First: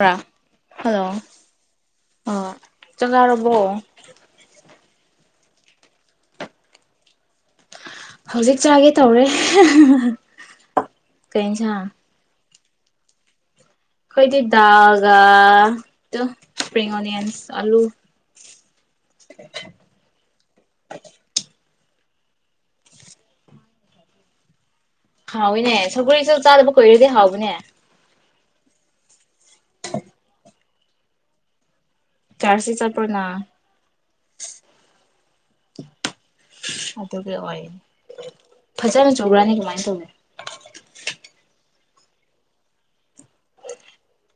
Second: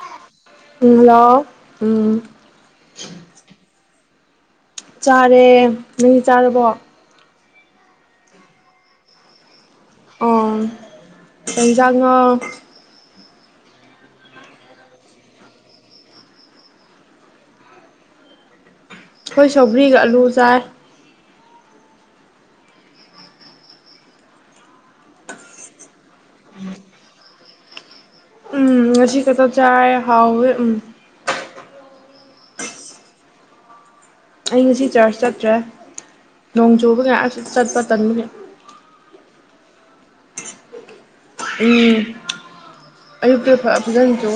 ꯔꯣ ꯎꯝ ꯍꯜꯂꯣ ꯎꯝ ꯑ ꯆꯥꯛ ꯆꯥꯔꯕꯣ [inaudible] ꯆꯥꯔꯦ ꯅꯪꯗꯤ ꯆꯥꯔꯕꯣ ꯍꯧꯖꯤꯛ ꯆꯥꯒꯦ ꯇꯧꯔꯦ ꯑꯣ ꯀꯩ ꯍꯦꯡꯖꯥꯡꯅꯣ ꯈꯣꯏꯗꯤ ꯗꯥꯜꯒ ꯑꯗꯨꯝ ꯁꯄꯔꯤꯡ ꯑꯣꯅꯤꯌꯟꯁ ꯑꯂꯨ ꯑꯩꯈꯣꯏ ꯁꯧꯒꯔꯤꯒ ꯑꯂꯨ ꯆꯥꯏ ꯍꯥꯎꯋꯤꯅꯦ ꯁꯧꯒꯔꯤꯁꯨ ꯆꯥꯗꯕ ꯀꯨꯏꯔꯗꯤ ꯍꯥꯎꯕꯅꯦ ꯎꯝ ꯉꯁꯤ ꯈꯛꯇ ꯆꯥꯔꯦ ꯍꯥꯎꯋꯦ ꯎꯝ ꯆꯥꯁꯤ ꯆꯠꯄꯔꯥ ꯅꯪ ꯑꯩ ꯉꯁꯤ ꯆꯔꯆ ꯆꯠꯇ꯭ꯔꯦ ꯅꯣꯡ ꯆꯨꯕꯒ ꯑꯗꯨꯒꯤ ꯑꯁ ꯆꯠꯄ ꯑꯣꯏꯅꯤ ꯇꯟꯕꯒꯤ ꯍ [unintelligible] ꯎꯝ ꯑꯌꯨꯛꯇꯤ ꯐ ꯐꯖ ꯆꯨ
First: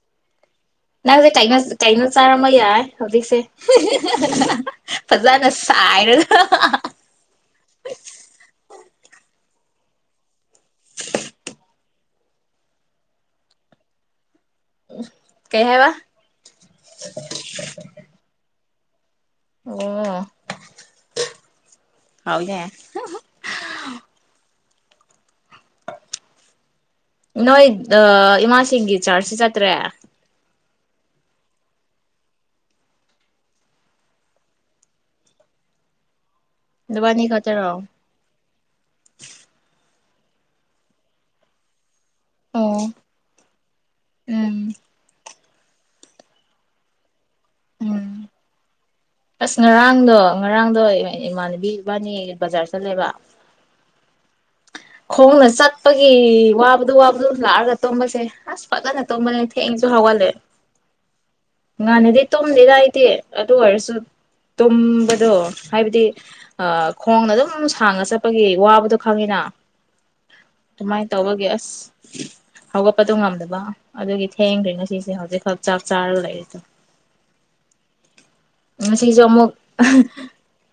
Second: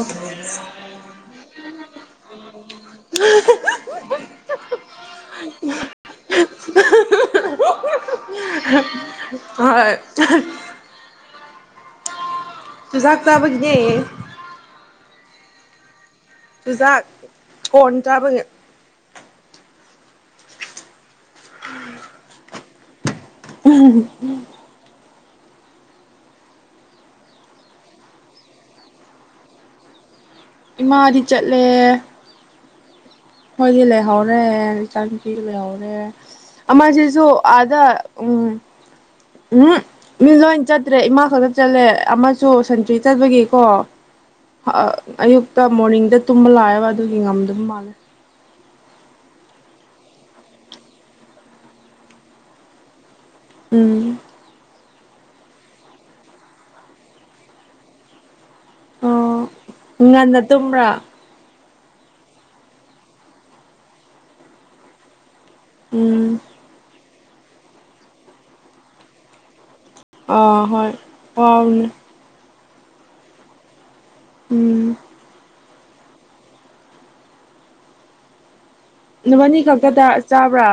ꯅꯪꯁꯂ ꯀꯥꯩꯅꯣ ꯀꯩꯩꯅꯣ ꯆꯥꯔꯝꯕ ꯌꯥꯏ ꯍꯧꯖꯤꯛꯁꯦ ꯐꯖꯅ ꯁꯥꯏꯔꯒ [inaudible] ꯍꯣꯏ ꯆꯨꯖꯥꯛ ꯆꯥꯕꯒꯤꯅꯦ ꯀꯩ ꯍꯥꯏꯕ ꯆꯨꯖꯥꯛ ꯀꯣꯔꯟ ꯆꯥꯕꯒꯤ ꯑꯣ ꯍꯥꯎꯋꯤꯅꯦ ꯎꯝ ꯅꯣꯏ ꯏꯃꯥꯁꯤꯡꯒꯤ ꯆꯥꯔꯖꯁꯤ ꯆꯠꯇ꯭ꯔꯦ ꯏꯃꯥꯗꯤ ꯆꯠꯂꯦ ꯃꯣꯏꯗꯤ ꯂꯩꯍꯧꯔꯦ ꯆꯥꯟꯁꯤ ꯂꯩꯍꯧꯔꯦ ꯅꯕꯥꯅꯤ ꯑꯖꯤꯁꯨ ꯈꯛꯇꯔꯣ ꯑꯗ ꯎꯝ ꯎꯝ ꯃꯤ ꯂꯣꯏꯅ ꯆꯠꯇ꯭ꯔꯦ ꯏꯃꯥ ꯈꯛꯇ ꯆꯠꯂꯦ ꯑꯃꯁꯨ ꯑꯣ ꯁꯟꯇ꯭ꯔꯤ ꯆꯠꯕꯒꯤꯀꯣ ꯎꯝ ꯑꯌꯨꯛ ꯃꯣꯔꯅꯤꯡꯗ ꯇꯨꯝꯕ ꯂꯥꯛꯑꯦꯕ ꯑꯗꯨꯒꯤ ꯉꯝꯗꯕ ꯃꯥꯜꯂꯦ ꯎꯝ ꯑꯁ ꯉꯔꯥꯡꯗꯣ ꯉꯔꯥꯡꯗꯣ ꯏꯃꯥꯟꯅꯕꯤ ꯏꯕꯥꯅꯤ ꯕꯖꯥꯔ ꯆꯠꯂꯦꯕ ꯎꯝ ꯈꯣꯡꯅ ꯆꯠꯄꯒꯤ ꯋꯥꯕꯗꯨ ꯋꯥꯕꯗ ꯂꯥꯛꯑꯒ ꯇꯨꯝꯝꯕꯁꯦ ꯍꯁ ꯄꯂ ꯅꯠꯇꯣ ꯃ ꯑꯣ ꯊꯦꯡꯁꯨ ꯍꯒ ꯂꯦ ꯉꯟꯅ ꯇꯨꯝꯕ꯭ꯔꯥ ꯉꯥꯟꯅꯗꯤ ꯇꯨꯝꯗꯦꯗꯏꯗꯤ ꯑꯗꯨ ꯑꯣꯏꯔꯁꯨ ꯇꯝꯕꯗꯨ ꯍꯥꯏꯕꯗꯤ ꯎꯝ ꯈꯣꯡꯅ ꯑꯗꯨꯝ ꯁꯥꯡꯉ ꯆꯠꯄꯒꯤ ꯋꯥꯕꯗꯣ ꯈꯪꯉꯤꯅ ꯑ ꯍꯣꯏ ꯑ ꯍꯧꯒꯄꯥ ꯇ ꯉꯝꯗꯕ ꯑꯗꯨꯒꯤ ꯊꯦꯡꯗ꯭ꯦ ꯎꯝ ꯉꯁꯤꯁꯦ ꯍꯧꯖꯤꯛꯈꯛ ꯆꯥꯛ ꯆꯥꯔ ꯂꯩꯦ ꯅꯨꯃ ꯑꯅꯤ ꯈꯛꯇ ꯆꯥꯕ꯭ꯔꯥ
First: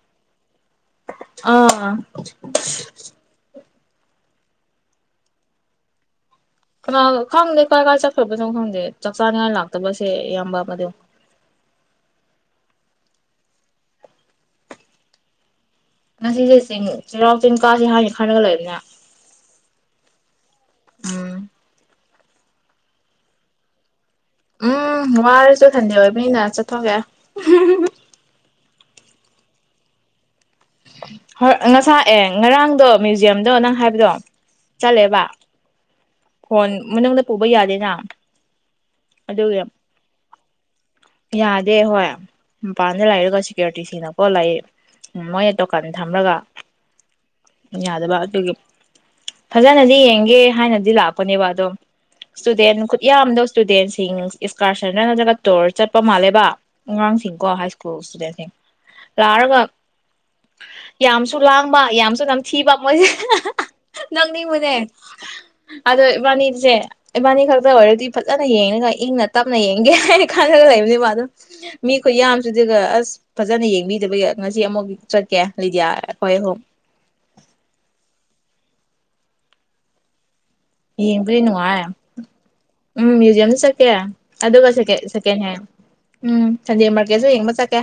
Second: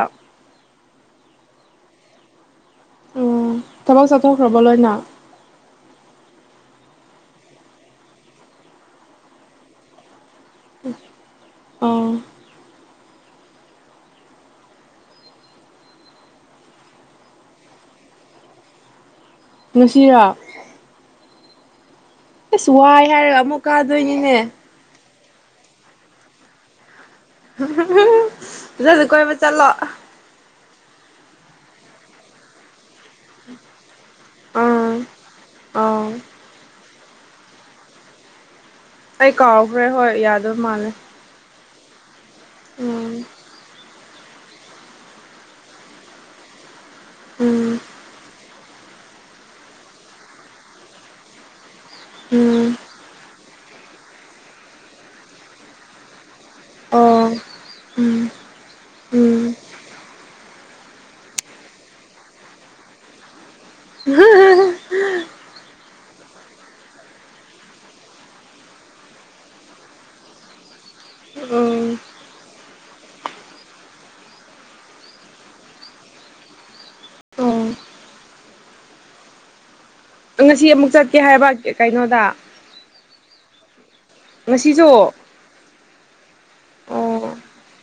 ꯑꯥ ꯎꯝ ꯊꯕꯛ ꯆꯠꯊꯣꯛꯈ꯭ꯔꯕ ꯂꯣꯏꯅ ꯀꯩꯅꯣ ꯈꯪꯗꯦ ꯀꯥꯏ ꯀꯥꯏ ꯆꯠꯈ꯭ꯔꯕꯅꯣ ꯈꯪꯗꯦ ꯆꯥꯛ ꯆꯥꯅꯤꯡꯉꯥꯏ ꯂꯥꯛꯇꯕꯁꯦ ꯌꯥꯝ ꯑꯣ ꯉꯁꯤꯁꯦ ꯆꯤꯡ ꯆꯩꯔꯥꯎ ꯆꯤꯡ ꯀꯥꯁꯦ ꯍꯥꯟꯅꯅꯤ ꯈꯔꯒ ꯂꯩꯛꯕꯅ ꯅꯨꯡꯁꯤꯔ ꯑꯦ ꯆꯋꯥ ꯏ ꯍꯥꯏꯔ ꯑꯃꯃꯨꯀꯥ ꯂꯣꯏꯅꯤꯅꯦ ꯎꯝ ꯋꯥꯔꯁꯨ ꯊꯟꯗꯤꯦ ꯑꯣꯏꯕꯅꯤꯅ ꯆꯠꯊꯣꯛꯒꯦ ꯑꯗꯨꯁꯨ ꯀꯣꯏꯕ ꯆꯠꯂꯣ ꯍ ꯉꯁꯥꯛ ꯑꯦ ꯉꯔꯥꯡꯗꯣ ꯃ꯭ꯌꯨꯖꯤꯌꯝꯗꯣ ꯅꯪ ꯍꯥꯏꯕꯗꯣ ꯑꯥ ꯆꯂꯦꯕ ꯑꯥ ꯐꯣꯟ ꯃꯅꯨꯡꯗ ꯄꯨꯕ ꯌꯥꯗꯦꯅ ꯑꯩ ꯑꯗꯨꯒꯤ ꯀꯥꯎꯈ꯭ꯔꯦ ꯍꯣꯏ ꯌꯥꯗꯣꯏ ꯃꯥꯜꯂꯦ ꯗꯦ ꯍ ꯄꯥꯥꯟ ꯎꯝ ꯂꯥꯏꯔꯒꯁꯤ ꯀ꯭ꯔ ꯑꯣꯣ ꯂꯥꯛ ꯎ ꯃꯣꯏꯅ ꯗꯨꯀꯥꯟ ꯊꯝꯃꯒ ꯎꯝ ꯗꯕ ꯑꯗꯨ ꯐꯖꯅꯗꯤ ꯌꯦꯡꯒꯦ ꯍꯥꯏꯅꯗꯤ ꯂꯥꯛꯄ ꯀꯅꯤꯋꯥꯗꯣ ꯎꯝ ꯁꯨꯗꯦꯟ ꯈꯨꯠ ꯌꯥꯝꯗꯣ ꯏꯁꯇꯨꯗꯦꯟꯁꯤꯡ ꯏꯁꯀꯥꯔꯁꯟꯗ ꯅꯠꯇ꯭ꯔꯒ ꯇꯣꯔ ꯆꯠꯄ ꯃꯥꯜꯂꯦꯕ ꯑꯣ ꯑꯉꯥꯡꯁꯤꯡꯀꯣ ꯍꯥꯏ ꯁ꯭ꯀꯨꯜ ꯎꯝ ꯏꯁꯇꯨꯗꯦꯟꯁꯤꯡ ꯎꯝ ꯂꯥꯛꯔꯒ ꯌꯥꯝꯁꯨ ꯂꯥꯡꯕ ꯌꯥꯝꯁꯨ ꯅꯝꯊꯤꯕ ꯃꯣꯏꯁꯦ ꯅꯪꯅꯤꯡꯕꯅꯦ ꯑꯗꯣ ꯏꯕꯥꯅꯤꯁꯦ ꯏꯕꯥꯅꯤ ꯈꯛꯇ ꯑꯣꯏꯔꯗꯤ ꯐꯖꯅ ꯌꯦꯡꯉꯒ ꯏꯪꯅ ꯇꯞꯅ ꯌꯦꯡꯒꯦ ꯍꯥꯏꯅ ꯈꯥꯟꯅꯒ ꯂꯩꯕꯅꯦꯕ ꯑꯗꯨꯣ ꯎꯝ ꯃꯤ ꯈꯨꯠ ꯌꯥꯝꯁꯨꯗꯨꯒ ꯑꯁ ꯐꯖꯅ ꯌꯦꯡꯕꯤꯗꯕꯒꯤ ꯉꯁꯤ ꯑꯃꯨꯛ ꯆꯠꯀꯦ ꯂꯤꯗꯤꯌꯥ ꯑꯩꯈꯣꯏꯍꯨꯝ ꯑꯣ ꯉꯁꯤ ꯑꯃꯨꯛ ꯆꯠꯀꯦ ꯌꯦꯡꯕꯗꯤ ꯍꯥꯏꯕ ꯀꯩꯅꯣꯗ ꯖꯃꯤ ꯁꯀꯦ ꯑꯗꯨ ꯋꯥ ꯁꯦ ꯉꯁꯤꯁꯨ ꯁꯦꯀꯦꯟ ꯍ ꯎꯝ ꯁꯟꯗꯦ ꯑꯣ ꯃꯥꯔꯀꯦꯠꯁꯨ ꯎꯝ ꯌꯦꯡꯕ ꯆꯠꯀꯦ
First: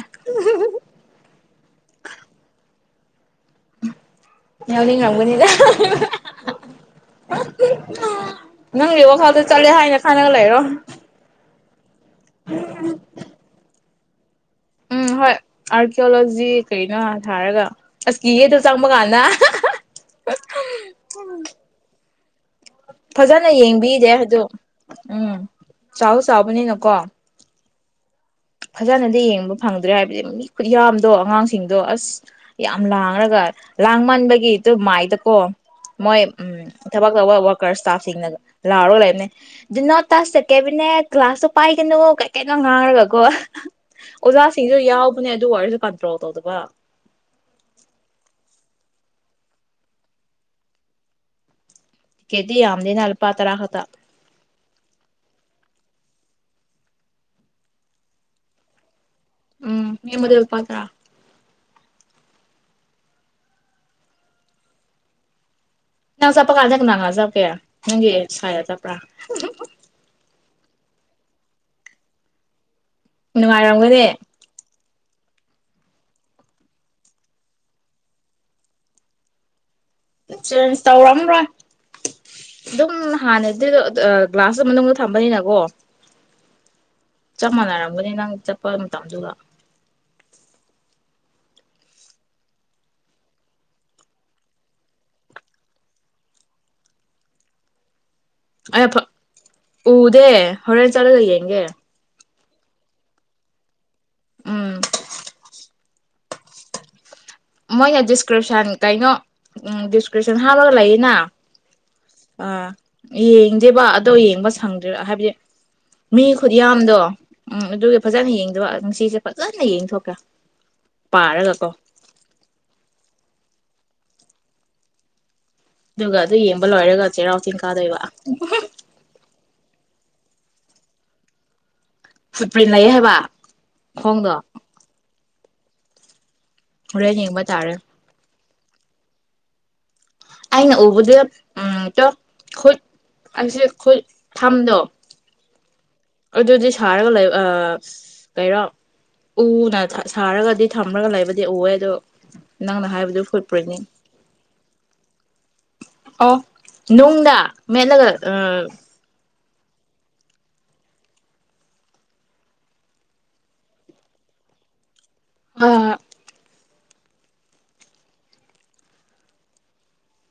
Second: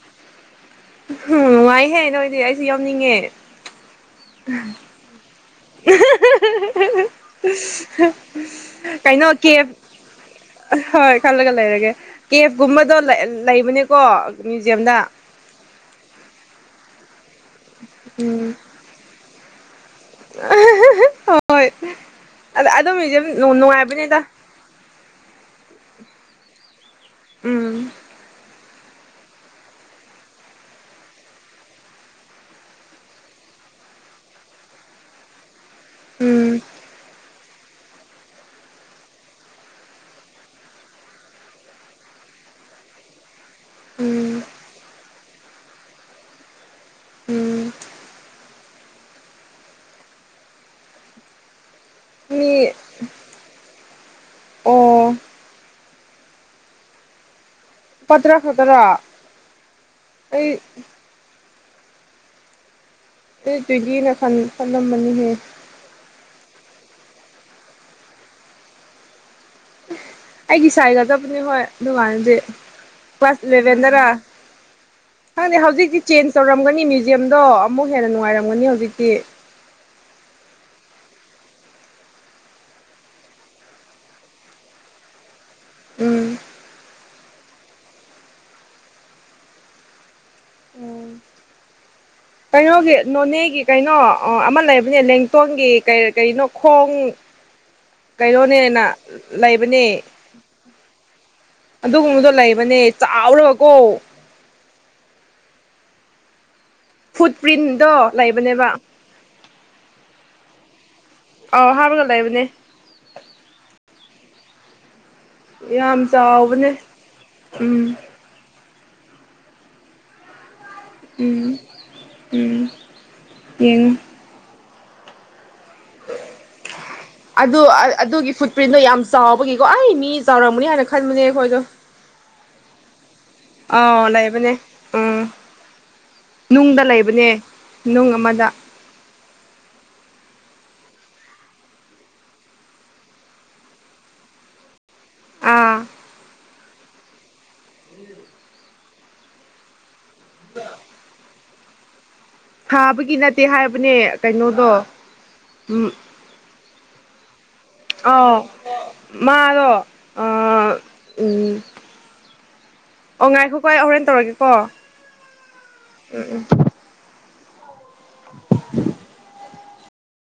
ꯅꯤꯡꯉꯦ ꯌꯥꯎꯅꯤꯡꯉꯝꯒꯅꯤꯗ ꯅꯪꯒꯤ ꯀꯩꯅꯣ ꯋꯥꯈꯜꯗ ꯀꯦꯞ ꯆꯠꯂꯦ ꯍꯥꯏꯅ ꯈꯅꯒ ꯂꯩꯔꯣ ꯀꯦꯐꯒꯨꯝꯕꯗꯣ ꯂꯩꯕꯅꯦ ꯀꯨ ꯎꯝ ꯍ ꯑꯔꯀꯤꯌꯑꯣꯂꯣꯖꯤ ꯁꯤ ꯀꯩꯅꯣ ꯊꯥꯔꯒ ꯑꯁꯀꯤꯌꯦ ꯑꯗꯨ ꯆꯪꯕ ꯀꯥꯟꯅ ꯍꯣꯏ ꯑꯗ ꯑꯗꯨꯝ ꯃꯁꯝ ꯐꯖꯅ ꯌꯦꯡꯕꯤꯗꯦ ꯅꯨꯡꯉꯥꯏꯕꯅꯦꯗ ꯑꯗꯨ ꯎꯝ ꯆꯥꯎꯥꯛ ꯆꯥꯎꯕꯅꯤꯅꯀꯣ ꯎꯝ ꯐꯖꯅꯗꯤ ꯌꯦꯡꯕ ꯐꯪꯗ꯭ꯔꯦ ꯍꯥꯏꯕꯗꯤ ꯃꯤ ꯈꯨꯠꯌꯥꯝꯗꯣ ꯑꯉꯥꯡꯁꯤꯡꯗꯣ ꯑꯁ ꯌꯥꯝ ꯂꯥꯡꯔꯒ ꯂꯥꯡꯃꯟꯕꯒꯤꯗꯨ ꯃꯥꯏꯗꯀꯣ ꯃꯣꯏ ꯎꯝ ꯊꯥꯕꯥꯛ ꯇꯧꯕꯥ ꯔ ꯏꯁꯇꯥꯐꯁꯤꯡꯅꯒ ꯂꯥꯎꯔꯣ ꯂꯩꯕꯅꯦ ꯑꯗꯨ ꯅꯣꯠ ꯇꯥꯁ ꯆꯠꯀꯦꯕꯅꯦ ꯀ꯭ꯂꯥꯁꯇꯣ ꯄꯥꯏꯒꯅꯨ ꯀꯩ ꯀꯩꯅꯣ ꯉꯥꯡꯔꯒꯀꯣ ꯎꯝ ꯑꯣꯖꯥꯁꯤꯁꯨ ꯌꯥꯎ ꯍꯅꯦ ꯑꯗꯨ ꯋꯥꯔꯤꯁꯨ ꯀꯟꯇ꯭ꯔꯣ ꯇꯧꯗꯕ ꯎꯝ ꯃꯤ ꯀꯦꯗꯤ ꯌꯥꯝꯝꯗꯤ ꯅ ꯄꯥꯇ꯭ꯔꯥꯊ ꯑꯣ ꯄꯇ꯭ꯔꯥ ꯐꯇ꯭ꯔꯥ ꯎꯝ ꯃꯤ ꯃꯗꯜ ꯄꯥꯠꯇ꯭ꯔꯥ ꯑꯦ ꯇꯨꯒꯤꯅ ꯈꯟ ꯈꯜꯂꯝꯕꯅꯤꯍꯦ ꯅꯪ ꯆꯠꯄ ꯀꯥꯟꯗ ꯀꯅꯅꯥ ꯆꯠꯀꯦ ꯅꯪꯒꯤ ꯁꯥꯢꯒ ꯆꯠꯄ꯭ꯔꯥ ꯑꯩꯒꯤ ꯁꯥꯏꯒ ꯆꯠꯄꯅ‌ꯦ ꯍꯣꯏ ꯑꯗꯨꯉꯥꯟꯗꯗꯤ ꯐꯁ ꯦꯚꯦꯟꯗ꯭ꯔ ꯅꯨꯡꯉꯥꯏꯔꯝꯒꯅꯤ [inaudible] ꯈꯪꯗꯦ ꯍꯧꯖꯤꯛꯇꯤ ꯆꯦꯟꯖ ꯇꯧꯔꯝꯒꯅꯤ ꯃ꯭ꯌꯨꯖꯤꯌꯝꯗꯣ ꯑꯃꯨꯛ ꯍꯦꯟꯅ ꯅꯨꯡꯉꯥꯏꯔꯝꯒꯅꯤ ꯍꯧꯖꯤꯛꯇꯤ ꯆꯦꯟꯖ ꯇꯧꯔꯝ꯭ꯔꯣꯏ ꯑꯗꯨꯝ ꯍꯥꯟꯅꯗꯤ ꯒ꯭ꯂꯥꯁ ꯃꯅꯨꯡꯗ ꯊꯝꯕꯅꯤꯅꯀꯣ ꯎꯝ ꯆꯞ ꯃꯥꯟꯅꯔꯝꯒꯅꯤ ꯅꯪ ꯆꯠꯄ ꯃꯇꯝꯗꯨꯗ ꯀꯩꯅꯣꯒꯤ ꯅꯣꯅꯦꯒꯤ ꯀꯩꯅꯣ ꯑꯃ ꯂꯩꯕꯅꯦ ꯂꯦꯡꯇꯣꯟꯒꯤ ꯀꯩ ꯀꯩꯅꯣ ꯈꯣꯡ ꯀꯩꯅꯣꯅꯦꯅ ꯑꯩ ꯂꯩꯕꯅꯦ ꯎꯗꯦ ꯍꯣꯔꯦꯟ ꯆꯠꯂꯒ ꯌꯦꯡꯒꯦ ꯑꯗꯨꯒꯨꯝꯕꯗꯣ ꯂꯩꯕ ꯃ ꯆꯥꯎꯔ ꯀꯣ ꯎꯝ ꯐꯨꯠ ꯄ꯭ꯔꯤꯟꯗꯣ ꯃꯣꯏꯅ ꯗꯤꯁꯀ꯭ꯔꯤꯞꯁꯟ ꯂꯩꯕꯅꯦꯕ ꯀꯩꯅꯣꯗꯤꯁꯀ꯭ꯔꯤꯟ ꯑꯗꯨ ꯍ ꯍꯥꯕꯒ ꯂ ꯂꯩ ꯑ ꯑꯥꯎ ꯍꯥꯞꯔꯒ ꯂꯩꯕꯅꯦ ꯌꯦꯡꯖꯦꯕ ꯗꯣ ꯌꯦꯡꯕ ꯁꯪꯗ꯭ꯦꯥ ꯍꯥꯏꯕꯗꯤ ꯌꯥꯝ ꯃꯤ ꯆꯥꯎꯕꯅꯦ ꯈꯨꯗꯤꯌꯥꯝꯗꯣ ꯎꯝ ꯑꯗꯨꯒꯤ ꯐꯖꯅ ꯌꯦꯡꯗꯕ ꯅꯨꯡꯁꯤꯁꯦ ꯐꯖꯅ ꯌꯦꯡꯊꯣꯛꯀꯦ ꯎꯝ ꯄꯥꯔꯒꯀꯣ ꯎꯝ ꯌꯦꯟ ꯑꯗꯨꯒ ꯑꯗꯨ ꯌꯦꯡꯕ ꯂꯣꯏꯔꯒ ꯆꯩꯔꯥꯎ ꯆꯤꯡ ꯑꯗꯨ ꯀꯥꯗꯣꯏꯕ ꯑꯗꯨꯒꯤ ꯐꯨꯠꯄ꯭ꯔꯤꯟꯗꯣ ꯌꯥꯝ ꯆꯥꯎꯕꯒꯤꯀꯣ ꯑꯩ ꯃꯤ ꯃꯤ ꯆꯧꯔ ꯑꯃꯅꯤ ꯍꯥꯏꯅ ꯈꯃꯤꯅꯦꯈꯣꯏꯗ ꯐꯨꯠꯄ꯭ꯔꯤꯟ ꯂꯩꯌꯦ ꯍꯥꯏꯕ ꯑꯥꯎ ꯈꯣꯡꯗꯣ ꯂꯩꯕꯅꯦ ꯎꯝ ꯅꯨꯡꯗ ꯍꯣꯔꯦꯟ ꯂꯩꯕꯅꯦ ꯌꯦꯡꯕ ꯇꯥꯔꯦ ꯅꯨꯡ ꯑꯃꯗ ꯑꯩꯅ ꯎꯕꯗꯤ ꯎꯝ ꯈꯨꯠ ꯑꯩꯁꯦ ꯈꯨꯠ ꯊꯝꯗꯣ ꯑꯥ ꯑꯗꯨꯗꯤ ꯁꯥꯔꯒ ꯂꯩ ꯀꯩꯔꯣ ꯎꯅ ꯁꯥꯔꯒꯗꯤ ꯊꯝꯃꯒ ꯂꯩꯕꯗꯤ ꯎꯑꯦ ꯑꯗꯨꯣ ꯅꯪꯅ ꯊꯥꯕꯒꯤ ꯍꯥꯏꯕꯗꯨ ꯅꯠꯇꯦ ꯐꯨꯗ ꯄꯣꯏꯖꯅꯤꯡ ꯍꯥꯏꯕꯅꯦ ꯀꯩꯅꯣꯗꯣ ꯎꯝ ꯑꯣ ꯅꯨꯡꯗ ꯃꯦꯠꯂꯒ ꯑꯥꯎ ꯃꯥꯗꯣ ꯑꯣ ꯉꯥꯏꯈꯣꯀꯥꯏ ꯍꯣꯔꯦꯟ ꯇꯧꯔꯒꯦꯀꯣ ꯑ ꯎꯝ ꯎꯝ [inaudible]